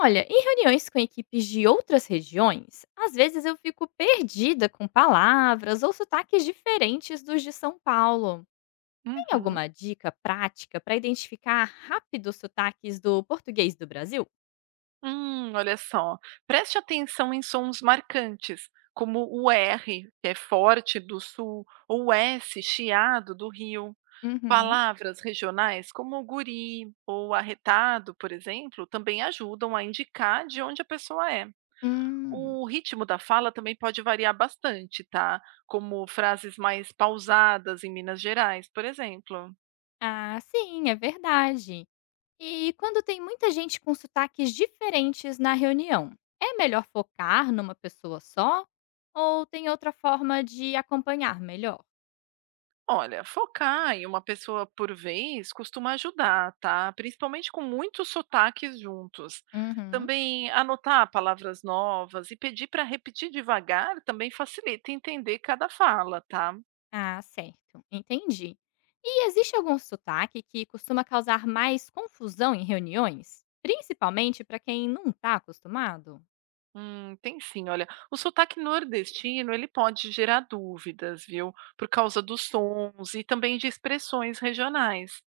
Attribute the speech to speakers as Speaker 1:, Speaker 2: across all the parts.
Speaker 1: Olha, em reuniões com equipes de outras regiões, às vezes eu fico perdida com palavras ou sotaques diferentes dos de São Paulo. Tem
Speaker 2: Uhum.
Speaker 1: alguma dica prática para identificar rápido os sotaques do português do Brasil?
Speaker 2: Olha só. Preste atenção em sons marcantes, como o R, que é forte do sul, ou o S, chiado do Rio.
Speaker 1: Uhum.
Speaker 2: Palavras regionais como guri ou arretado, por exemplo, também ajudam a indicar de onde a pessoa é.
Speaker 1: Hum,
Speaker 2: O ritmo da fala também pode variar bastante, tá? Como frases mais pausadas em Minas Gerais, por exemplo.
Speaker 1: ah, sim, é verdade. E quando tem muita gente com sotaques diferentes na reunião, é melhor focar numa pessoa só? Ou tem outra forma de acompanhar melhor?
Speaker 2: Olha, focar em uma pessoa por vez costuma ajudar, tá? Principalmente com muitos sotaques juntos.
Speaker 1: Uhum.
Speaker 2: Também anotar palavras novas e pedir para repetir devagar também facilita entender cada fala, tá?
Speaker 1: Ah, certo. Entendi. E existe algum sotaque que costuma causar mais confusão em reuniões? Principalmente para quem não está acostumado?
Speaker 2: Tem sim, olha. O sotaque nordestino, ele pode gerar dúvidas, viu? Por causa dos sons e também de expressões regionais.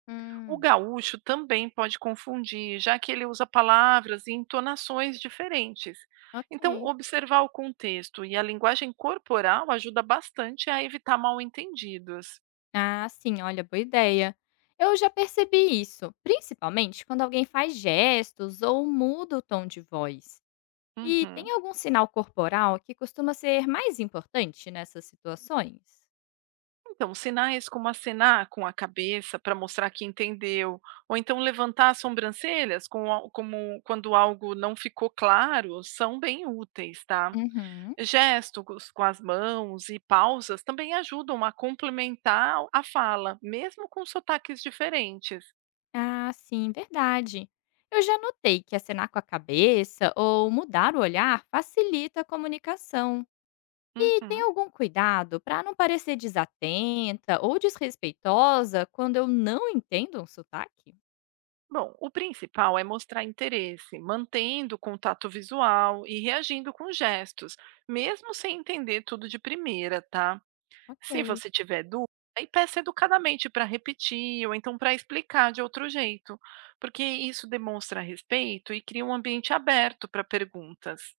Speaker 2: O
Speaker 1: Hum,
Speaker 2: gaúcho também pode confundir, já que ele usa palavras e entonações diferentes. Então,
Speaker 1: ok.
Speaker 2: observar o contexto e a linguagem corporal ajuda bastante a evitar mal-entendidos.
Speaker 1: Ah, sim, olha, boa ideia. Eu já percebi isso, principalmente quando alguém faz gestos ou muda o tom de voz. E tem
Speaker 2: Uhum.
Speaker 1: algum sinal corporal que costuma ser mais importante nessas situações?
Speaker 2: Então, sinais como acenar com a cabeça para mostrar que entendeu, ou então levantar as sobrancelhas com como quando algo não ficou claro, são bem úteis, tá?
Speaker 1: Uhum.
Speaker 2: Gestos com as mãos e pausas também ajudam a complementar a fala, mesmo com sotaques diferentes.
Speaker 1: Ah, sim, verdade. Eu já notei que acenar com a cabeça ou mudar o olhar facilita a comunicação. E tem
Speaker 2: Uhum.
Speaker 1: algum cuidado para não parecer desatenta ou desrespeitosa quando eu não entendo um sotaque?
Speaker 2: Bom, o principal é mostrar interesse, mantendo o contato visual e reagindo com gestos, mesmo sem entender tudo de primeira, tá? Se
Speaker 1: Ok.
Speaker 2: você tiver dúvida, aí peça educadamente para repetir ou então para explicar de outro jeito, porque isso demonstra respeito e cria um ambiente aberto para perguntas.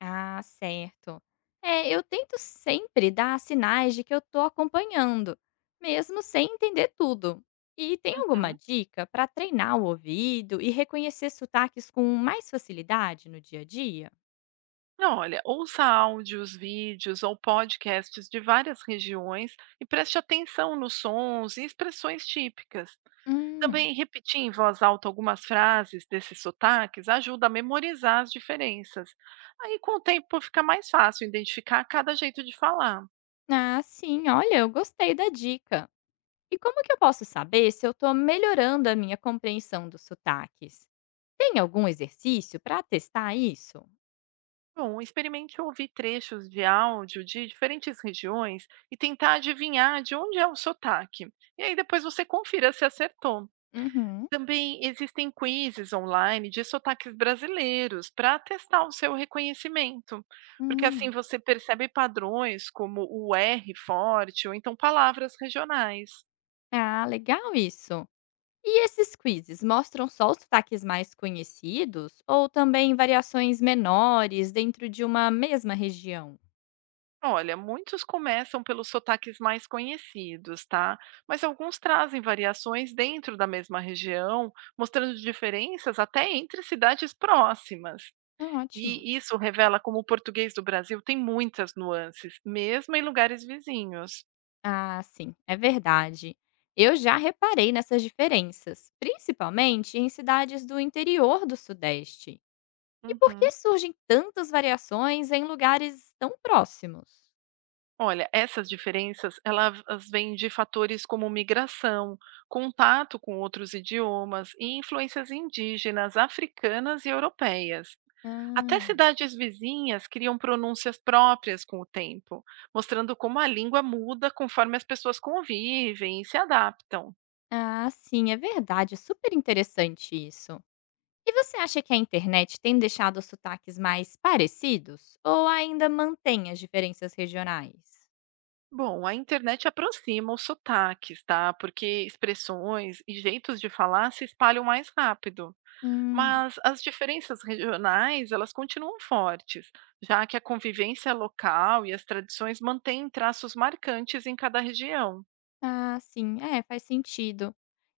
Speaker 1: Ah, certo. É, eu tento sempre dar sinais de que eu estou acompanhando, mesmo sem entender tudo. E tem alguma
Speaker 2: Uhum.
Speaker 1: dica para treinar o ouvido e reconhecer sotaques com mais facilidade no dia a dia?
Speaker 2: Olha, ouça áudios, vídeos ou podcasts de várias regiões e preste atenção nos sons e expressões típicas.
Speaker 1: Hum.
Speaker 2: Também repetir em voz alta algumas frases desses sotaques ajuda a memorizar as diferenças. Aí, com o tempo, fica mais fácil identificar cada jeito de falar.
Speaker 1: Ah, sim, olha, eu gostei da dica. E como que eu posso saber se eu estou melhorando a minha compreensão dos sotaques? Tem algum exercício para testar isso?
Speaker 2: Bom, experimente ouvir trechos de áudio de diferentes regiões e tentar adivinhar de onde é o sotaque. E aí depois você confira se acertou.
Speaker 1: Uhum.
Speaker 2: Também existem quizzes online de sotaques brasileiros para testar o seu reconhecimento, porque assim
Speaker 1: Hum.
Speaker 2: você percebe padrões como o R forte ou então palavras regionais.
Speaker 1: Ah, legal isso. E esses quizzes mostram só os sotaques mais conhecidos ou também variações menores dentro de uma mesma região?
Speaker 2: Olha, muitos começam pelos sotaques mais conhecidos, tá? Mas alguns trazem variações dentro da mesma região, mostrando diferenças até entre cidades próximas.
Speaker 1: Ótimo.
Speaker 2: E isso revela como o português do Brasil tem muitas nuances, mesmo em lugares vizinhos.
Speaker 1: Ah, sim, é verdade. Eu já reparei nessas diferenças, principalmente em cidades do interior do Sudeste. E por que
Speaker 2: Uhum.
Speaker 1: surgem tantas variações em lugares tão próximos?
Speaker 2: Olha, essas diferenças, elas vêm de fatores como migração, contato com outros idiomas e influências indígenas, africanas e europeias. Até
Speaker 1: Ah,
Speaker 2: cidades vizinhas criam pronúncias próprias com o tempo, mostrando como a língua muda conforme as pessoas convivem e se adaptam.
Speaker 1: ah, sim, é verdade. É super interessante isso. E você acha que a internet tem deixado os sotaques mais parecidos? Ou ainda mantém as diferenças regionais?
Speaker 2: Bom, a internet aproxima os sotaques, tá? Porque expressões e jeitos de falar se espalham mais rápido.
Speaker 1: Hum.
Speaker 2: Mas as diferenças regionais, elas continuam fortes, já que a convivência local e as tradições mantêm traços marcantes em cada região.
Speaker 1: Ah, sim. É, faz sentido.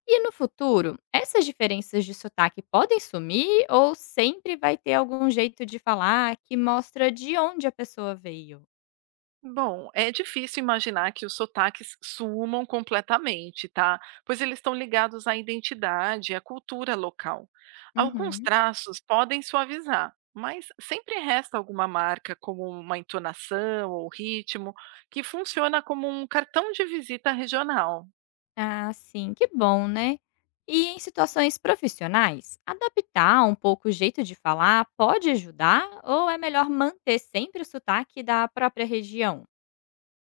Speaker 1: E no futuro, essas diferenças de sotaque podem sumir ou sempre vai ter algum jeito de falar que mostra de onde a pessoa veio?
Speaker 2: Bom, é difícil imaginar que os sotaques sumam completamente, tá? Pois eles estão ligados à identidade, à cultura local. Alguns
Speaker 1: Uhum.
Speaker 2: traços podem suavizar, mas sempre resta alguma marca, como uma entonação ou ritmo, que funciona como um cartão de visita regional.
Speaker 1: Ah, sim, que bom, né? E em situações profissionais, adaptar um pouco o jeito de falar pode ajudar ou é melhor manter sempre o sotaque da própria região?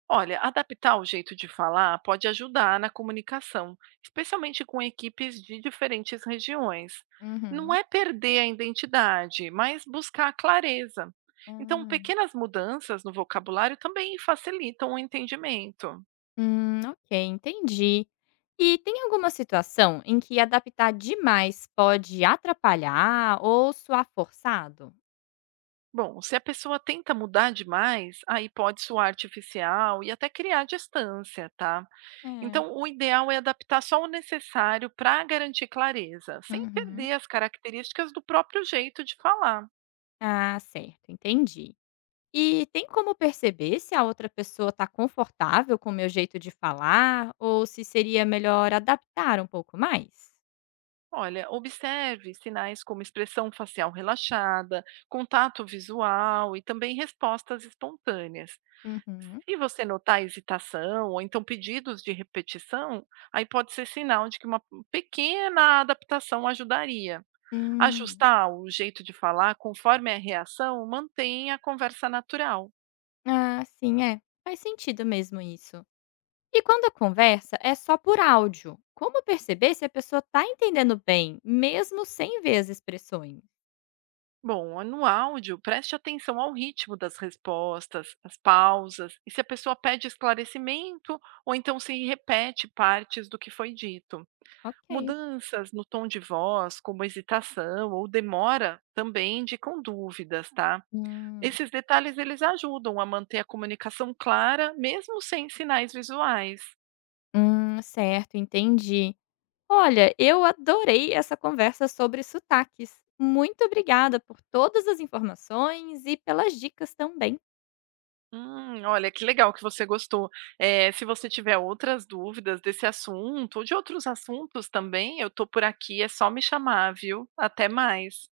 Speaker 2: Olha, adaptar o jeito de falar pode ajudar na comunicação, especialmente com equipes de diferentes regiões. Não
Speaker 1: Uhum.
Speaker 2: é perder a identidade, mas buscar a clareza. Então,
Speaker 1: Ah.
Speaker 2: pequenas mudanças no vocabulário também facilitam o entendimento.
Speaker 1: Ok, entendi. E tem alguma situação em que adaptar demais pode atrapalhar ou soar forçado?
Speaker 2: Bom, se a pessoa tenta mudar demais, aí pode soar artificial e até criar distância, tá?
Speaker 1: É.
Speaker 2: Então, o ideal é adaptar só o necessário para garantir clareza, sem
Speaker 1: Uhum.
Speaker 2: perder as características do próprio jeito de falar.
Speaker 1: Ah, certo, entendi. E tem como perceber se a outra pessoa está confortável com o meu jeito de falar ou se seria melhor adaptar um pouco mais?
Speaker 2: Olha, observe sinais como expressão facial relaxada, contato visual e também respostas espontâneas.
Speaker 1: Uhum.
Speaker 2: Se você notar hesitação ou então pedidos de repetição, aí pode ser sinal de que uma pequena adaptação ajudaria.
Speaker 1: Hum.
Speaker 2: Ajustar o jeito de falar conforme a reação mantém a conversa natural.
Speaker 1: Ah, sim, é. Faz sentido mesmo isso. E quando a conversa é só por áudio, como perceber se a pessoa está entendendo bem, mesmo sem ver as expressões?
Speaker 2: Bom, no áudio, preste atenção ao ritmo das respostas, as pausas e se a pessoa pede esclarecimento ou então se repete partes do que foi dito.
Speaker 1: Ok.
Speaker 2: Mudanças no tom de voz, como hesitação ou demora, também indicam dúvidas, tá?
Speaker 1: Hum.
Speaker 2: Esses detalhes eles ajudam a manter a comunicação clara, mesmo sem sinais visuais.
Speaker 1: Certo, entendi. Olha, eu adorei essa conversa sobre sotaques. Muito obrigada por todas as informações e pelas dicas também.
Speaker 2: Olha, que legal que você gostou. Se você tiver outras dúvidas desse assunto ou de outros assuntos também, eu tô por aqui, é só me chamar, viu? Até mais.